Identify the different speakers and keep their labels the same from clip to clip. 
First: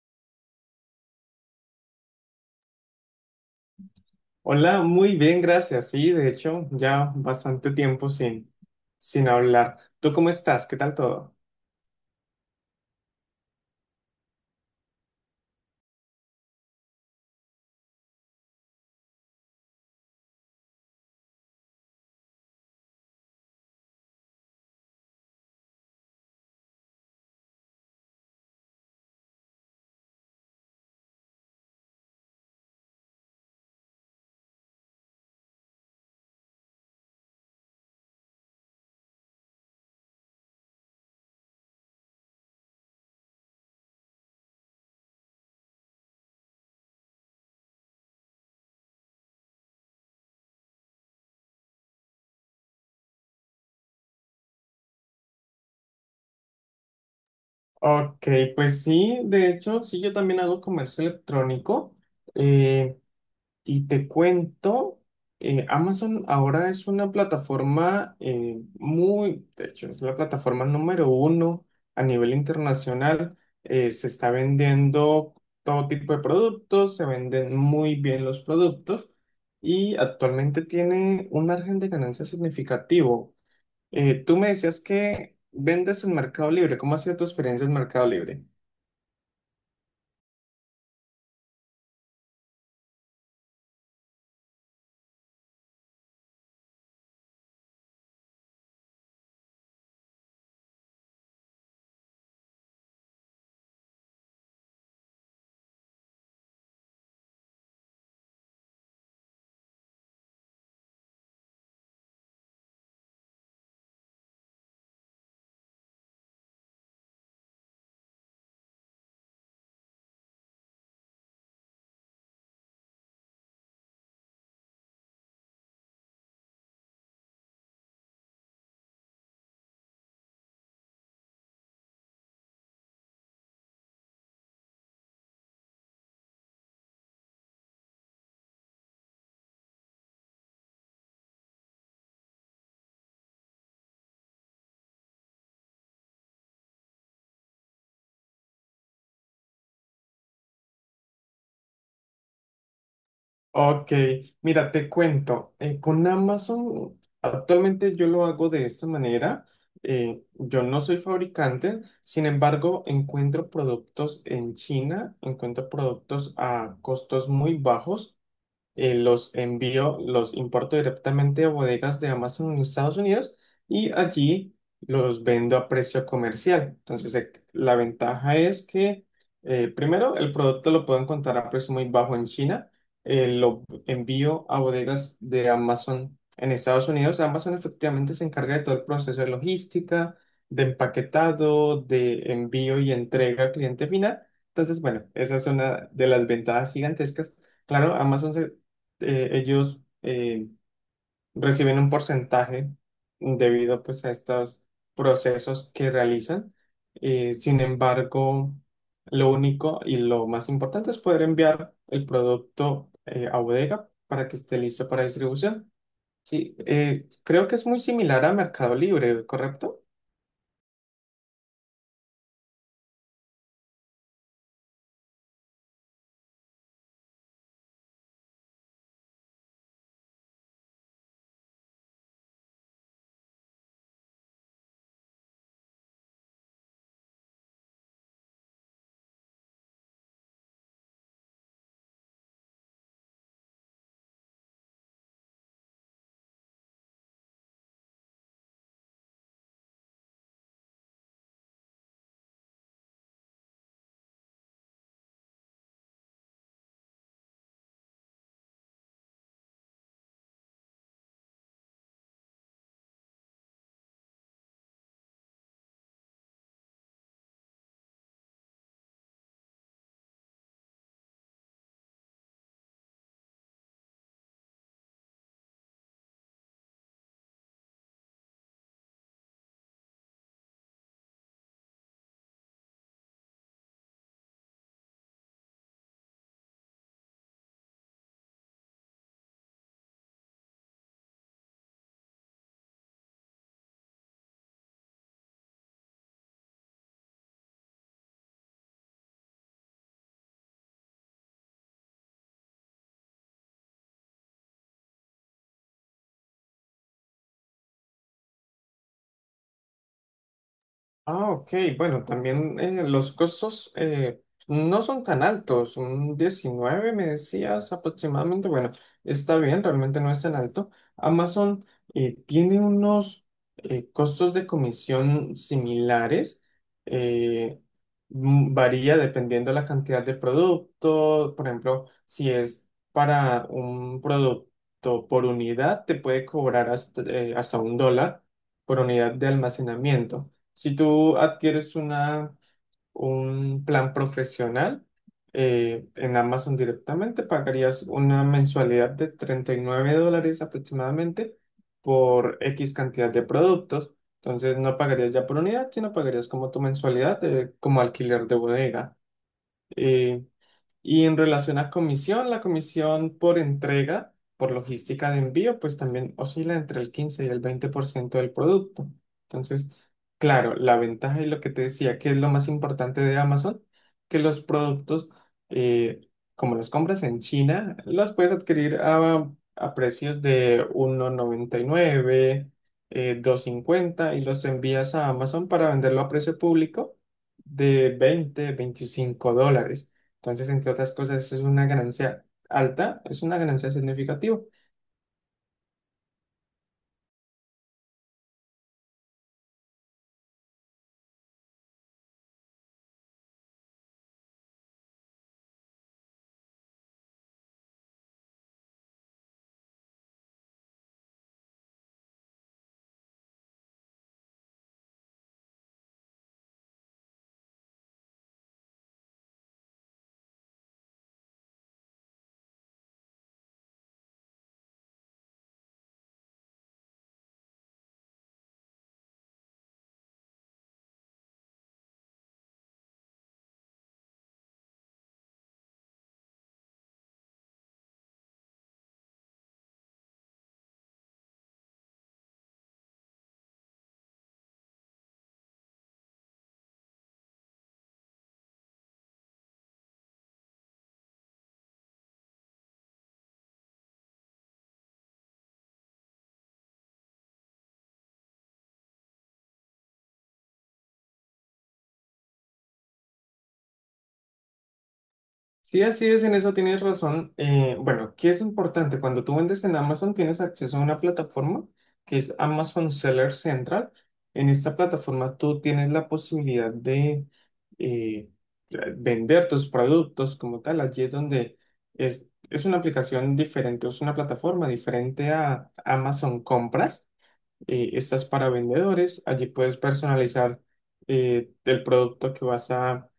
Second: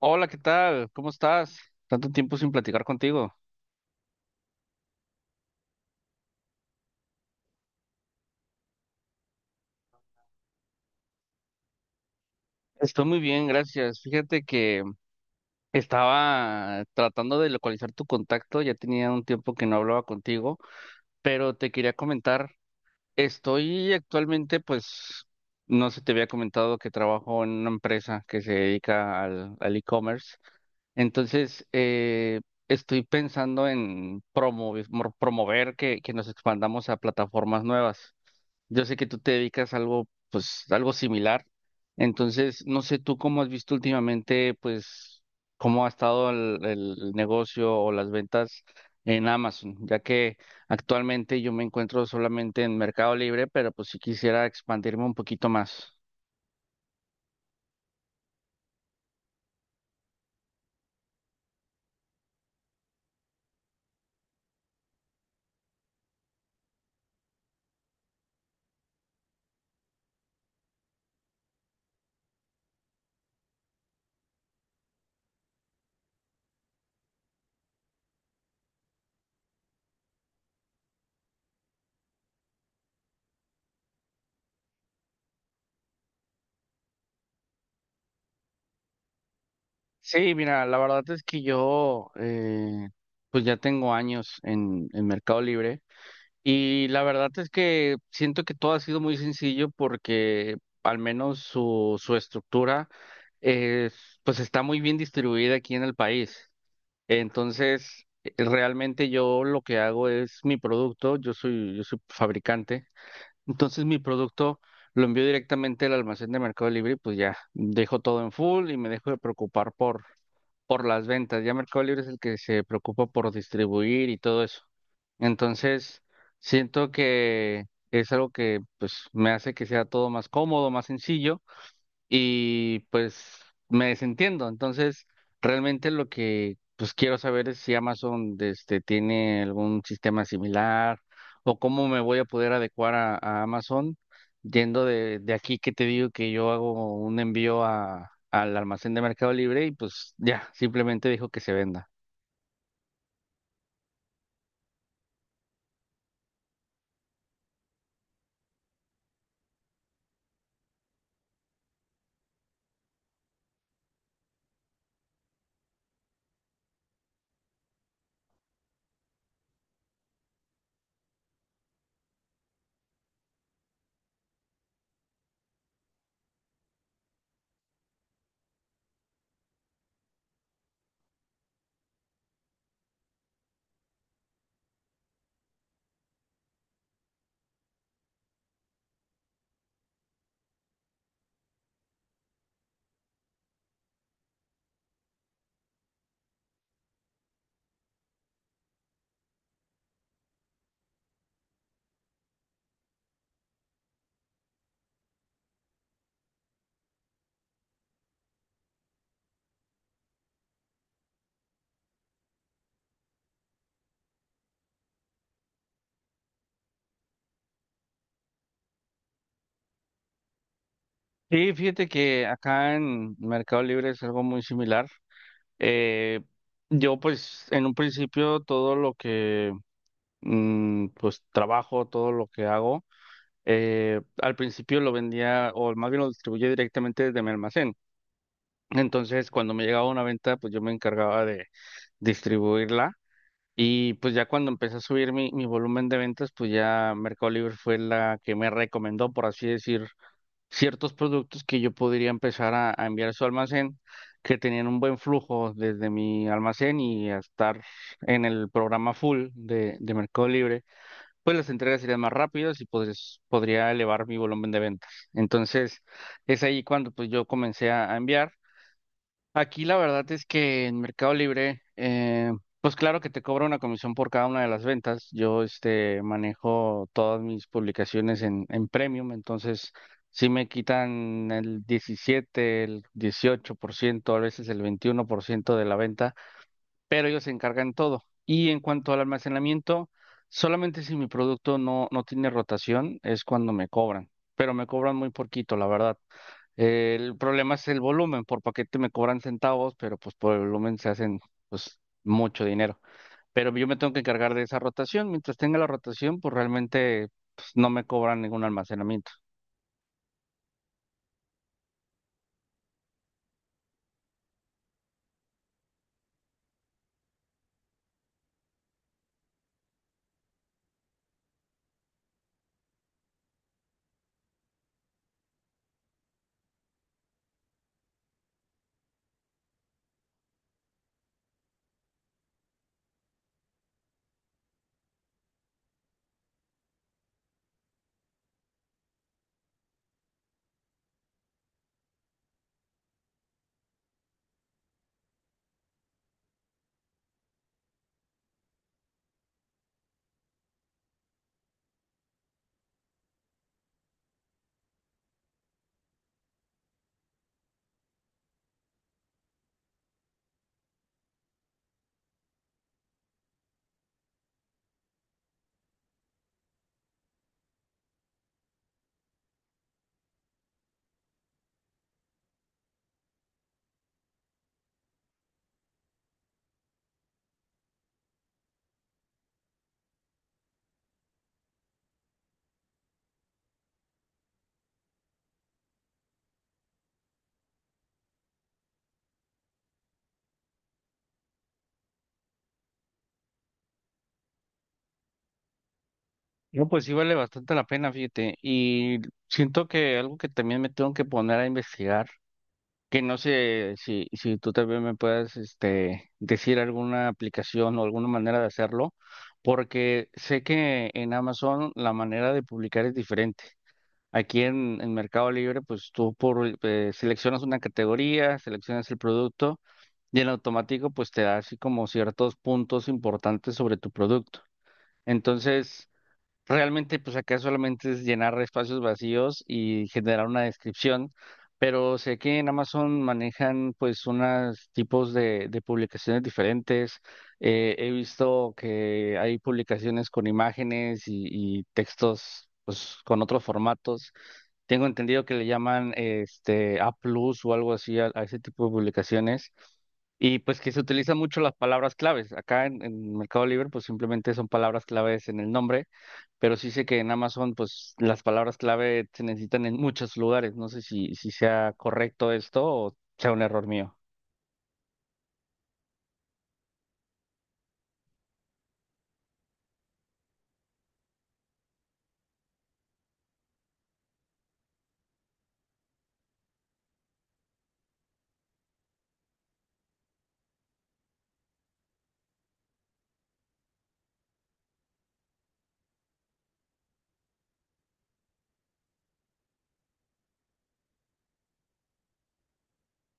Speaker 1: Hola, ¿qué tal? ¿Cómo estás? Tanto tiempo sin platicar contigo.
Speaker 2: Hola, muy bien, gracias. Sí, de hecho, ya bastante tiempo sin hablar. ¿Tú cómo estás? ¿Qué tal todo?
Speaker 1: Estoy muy bien, gracias. Fíjate que estaba tratando de localizar tu contacto, ya tenía un tiempo que no hablaba contigo, pero te quería comentar, estoy actualmente, pues, no sé, te había comentado que trabajo en una empresa que se dedica al e-commerce. Entonces, eh, Estoy pensando en promover, promover que nos expandamos a plataformas nuevas. Yo sé que tú te dedicas a algo, pues, algo similar. Entonces, no sé tú cómo has visto últimamente, pues, cómo ha estado el negocio o las ventas en Amazon, ya que actualmente yo me encuentro solamente en Mercado Libre, pero pues sí quisiera expandirme un poquito más.
Speaker 2: Ok, pues sí, de hecho, sí, yo también hago comercio electrónico. Y te cuento, Amazon ahora es una plataforma muy, de hecho, es la plataforma número uno a nivel internacional. Se está vendiendo todo tipo de productos, se venden muy bien los productos y actualmente tiene un margen de ganancia significativo. Tú me decías que vendes en Mercado Libre. ¿Cómo ha sido tu experiencia en Mercado Libre?
Speaker 1: Sí, mira, la verdad es que pues ya tengo años en Mercado Libre. Y la verdad es que siento que todo ha sido muy sencillo porque al menos su estructura es, pues está muy bien distribuida aquí en el país. Realmente yo lo que hago es mi producto, yo soy fabricante. Entonces mi producto lo envío directamente al almacén de Mercado Libre y pues ya dejo todo en full y me dejo de preocupar por las ventas. Ya Mercado Libre es el que se preocupa por distribuir y todo eso. Entonces siento que es algo que pues me hace que sea todo más cómodo, más sencillo y pues me desentiendo. Entonces, realmente lo que pues quiero saber es si Amazon este, tiene algún sistema similar o cómo me voy a poder adecuar a Amazon yendo de aquí que te digo que yo hago un envío a, al almacén de Mercado Libre y pues ya, simplemente dijo que se venda.
Speaker 2: Ok, mira, te cuento, con Amazon actualmente yo lo hago de esta manera. Yo no soy fabricante, sin embargo, encuentro productos en China, encuentro productos a costos muy bajos, los envío, los importo directamente a bodegas de Amazon en Estados Unidos y allí los vendo a precio comercial. Entonces, la ventaja es que, primero, el producto lo puedo encontrar a precio muy bajo en China, lo envío a bodegas de Amazon en Estados Unidos. Amazon efectivamente se encarga de todo el proceso de logística, de empaquetado, de envío y entrega al cliente final. Entonces, bueno, esa es una de las ventajas gigantescas. Claro, Amazon se ellos reciben un porcentaje debido pues a estos procesos que realizan. Sin embargo, lo único y lo más importante es poder enviar el producto a bodega para que esté listo para distribución. Sí, creo que es muy similar a Mercado Libre, ¿correcto?
Speaker 1: Sí, fíjate que acá en Mercado Libre es algo muy similar. Eh, yo pues en un principio todo lo que pues trabajo, todo lo que hago. Al principio lo vendía, o más bien lo distribuía directamente desde mi almacén. Entonces, cuando me llegaba una venta, pues yo me encargaba de distribuirla. Y pues ya cuando empecé a subir mi volumen de ventas, pues ya Mercado Libre fue la que me recomendó, por así decir, ciertos productos que yo podría empezar a enviar a su almacén, que tenían un buen flujo desde mi almacén y a estar en el programa full de Mercado Libre pues las entregas serían más rápidas y podría elevar mi volumen de ventas. Entonces, es ahí cuando pues yo comencé a enviar. Aquí la verdad es que en Mercado Libre, pues claro que te cobra una comisión por cada una de las ventas. Yo este manejo todas mis publicaciones en Premium, entonces sí me quitan el 17, el 18%, a veces el 21% de la venta pero ellos se encargan todo. Y en cuanto al almacenamiento, solamente si mi producto no tiene rotación es cuando me cobran, pero me cobran muy poquito, la verdad. El problema es el volumen, por paquete me cobran centavos, pero pues por el volumen se hacen pues mucho dinero. Pero yo me tengo que encargar de esa rotación, mientras tenga la rotación, pues realmente pues, no me cobran ningún almacenamiento.
Speaker 2: Ah, ok. Bueno, también los costos no son tan altos. Un 19, me decías aproximadamente. Bueno, está bien, realmente no es tan alto. Amazon tiene unos costos de comisión similares. eh, varía dependiendo la cantidad de producto. Por ejemplo, si es para un producto por unidad, te puede cobrar hasta, hasta $1 por unidad de almacenamiento. Si tú adquieres un plan profesional en Amazon directamente, pagarías una mensualidad de $39 aproximadamente por X cantidad de productos. Entonces no pagarías ya por unidad, sino pagarías como tu mensualidad como alquiler de bodega. Eh, y en relación a comisión, la comisión por entrega, por logística de envío, pues también oscila entre el 15 y el 20% del producto. Entonces, claro, la ventaja y lo que te decía, que es lo más importante de Amazon, que los productos, eh, como los compras en China, los puedes adquirir a precios de 1.99 2.50 y los envías a Amazon para venderlo a precio público de $20-25. Entonces, entre otras cosas, es una ganancia alta, es una ganancia significativa.
Speaker 1: No, pues sí vale bastante la pena, fíjate, y siento que algo que también me tengo que poner a investigar que no sé si tú también me puedas este, decir alguna aplicación o alguna manera de hacerlo, porque sé que en Amazon la manera de publicar es diferente. Aquí en Mercado Libre, pues tú seleccionas una categoría, seleccionas el producto y en automático pues te da así como ciertos puntos importantes sobre tu producto. Entonces, realmente, pues acá solamente es llenar espacios vacíos y generar una descripción, pero sé que en Amazon manejan pues unos tipos de publicaciones diferentes. He visto que hay publicaciones con imágenes y textos pues con otros formatos. Tengo entendido que le llaman este A plus o algo así a ese tipo de publicaciones. Y pues que se utilizan mucho las palabras claves. Acá en Mercado Libre, pues simplemente son palabras claves en el nombre pero sí sé que en Amazon, pues las palabras clave se necesitan en muchos lugares. No sé si sea correcto esto o sea un error mío.
Speaker 2: Sí, así es, en eso tienes razón. Bueno, ¿qué es importante? Cuando tú vendes en Amazon, tienes acceso a una plataforma que es Amazon Seller Central. En esta plataforma tú tienes la posibilidad de eh, vender tus productos como tal. Allí es donde es una aplicación diferente, es una plataforma diferente a Amazon Compras. Estas para vendedores. Allí puedes personalizar el producto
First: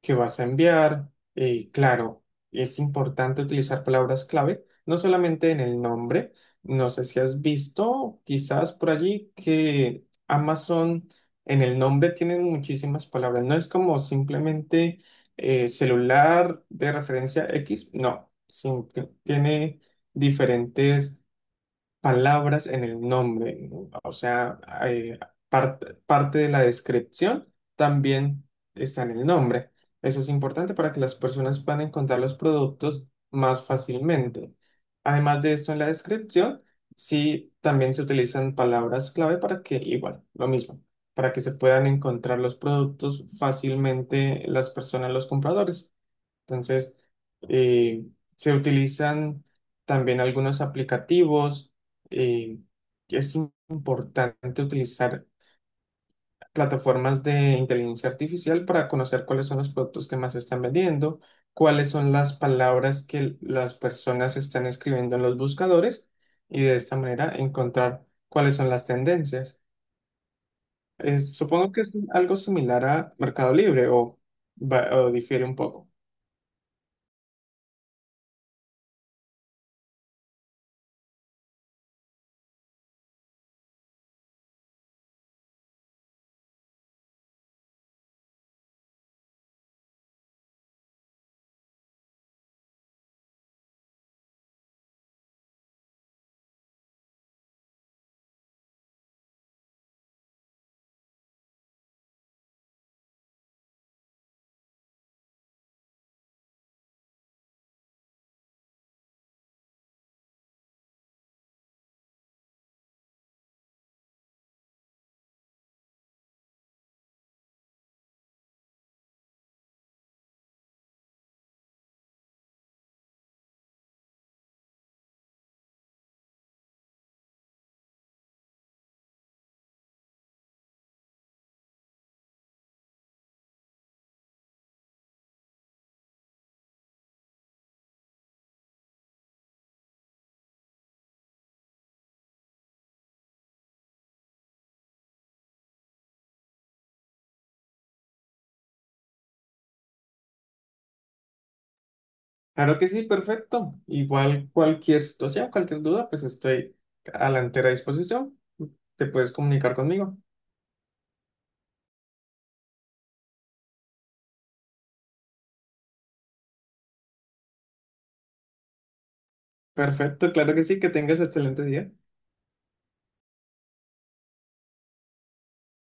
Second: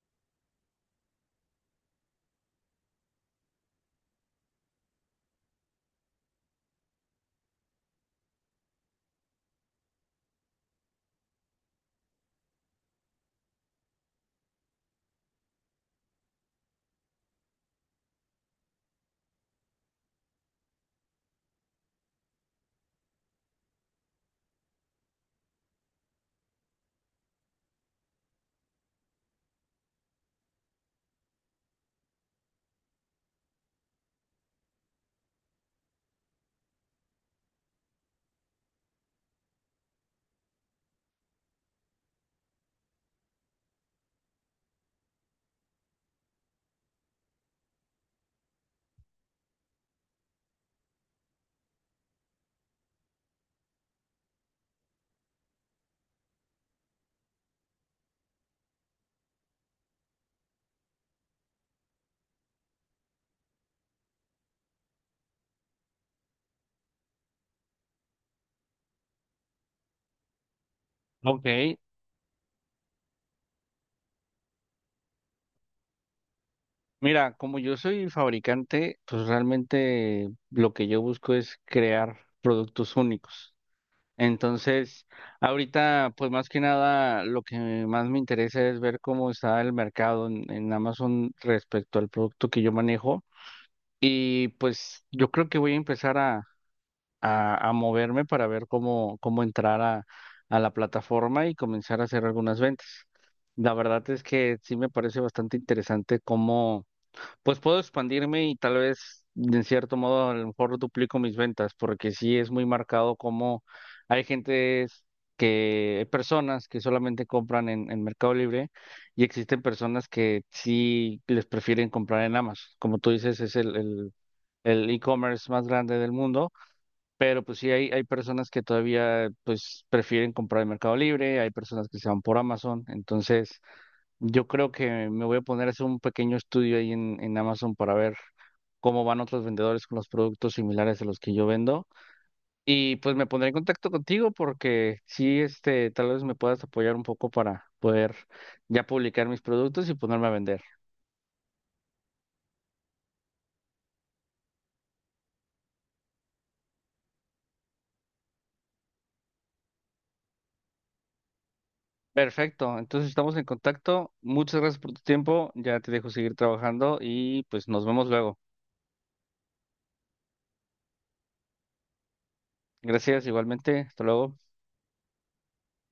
Speaker 2: que vas a enviar. Claro, es importante utilizar palabras clave, no solamente en el nombre. No sé si has visto quizás por allí que Amazon en el nombre tiene muchísimas palabras. No es como simplemente celular de referencia X, no. Tiene diferentes palabras en el nombre, ¿no? O sea, eh, parte de la descripción también está en el nombre. Eso es importante para que las personas puedan encontrar los productos más fácilmente. Además de esto, en la descripción, sí, también se utilizan palabras clave para que, igual, lo mismo, para que se puedan encontrar los productos fácilmente las personas, los compradores. Entonces, eh, se utilizan también algunos aplicativos. eh, es importante utilizar plataformas de inteligencia artificial para conocer cuáles son los productos que más se están vendiendo, cuáles son las palabras que las personas están escribiendo en los buscadores y de esta manera encontrar cuáles son las tendencias.
Speaker 1: Ok,
Speaker 2: Supongo que es algo similar a Mercado Libre o, o difiere un poco.
Speaker 1: mira, como yo soy fabricante, pues realmente lo que yo busco es crear productos únicos. Entonces, ahorita, pues más que nada, lo que más me interesa es ver cómo está el mercado en Amazon respecto al producto que yo manejo. Y pues yo creo que voy a empezar a moverme para ver cómo, cómo entrar a la plataforma y comenzar a hacer algunas ventas. La verdad es que sí me parece bastante interesante cómo, pues puedo expandirme y tal vez, de cierto modo, a lo mejor duplico mis ventas, porque sí es muy marcado cómo hay gentes que, personas que solamente compran en Mercado Libre y existen personas que sí les prefieren comprar en Amazon. Como tú dices, es el e-commerce más grande del mundo pero pues sí, hay personas que todavía pues prefieren comprar en Mercado Libre, hay personas que se van por Amazon. Entonces, yo creo que me voy a poner a hacer un pequeño estudio ahí en Amazon para ver cómo van otros vendedores con los productos similares a los que yo vendo. Y pues me pondré en contacto contigo porque sí, este, tal vez me puedas apoyar un poco para poder ya publicar mis productos y ponerme a vender.
Speaker 2: Claro que sí, perfecto. Igual cualquier situación, cualquier duda, pues estoy a la entera disposición. Te puedes comunicar conmigo.
Speaker 1: Perfecto, entonces estamos en contacto. Muchas gracias por tu tiempo. Ya te dejo seguir trabajando y pues nos vemos luego.
Speaker 2: Perfecto, claro que sí, que tengas excelente día.
Speaker 1: Gracias, igualmente. Hasta luego.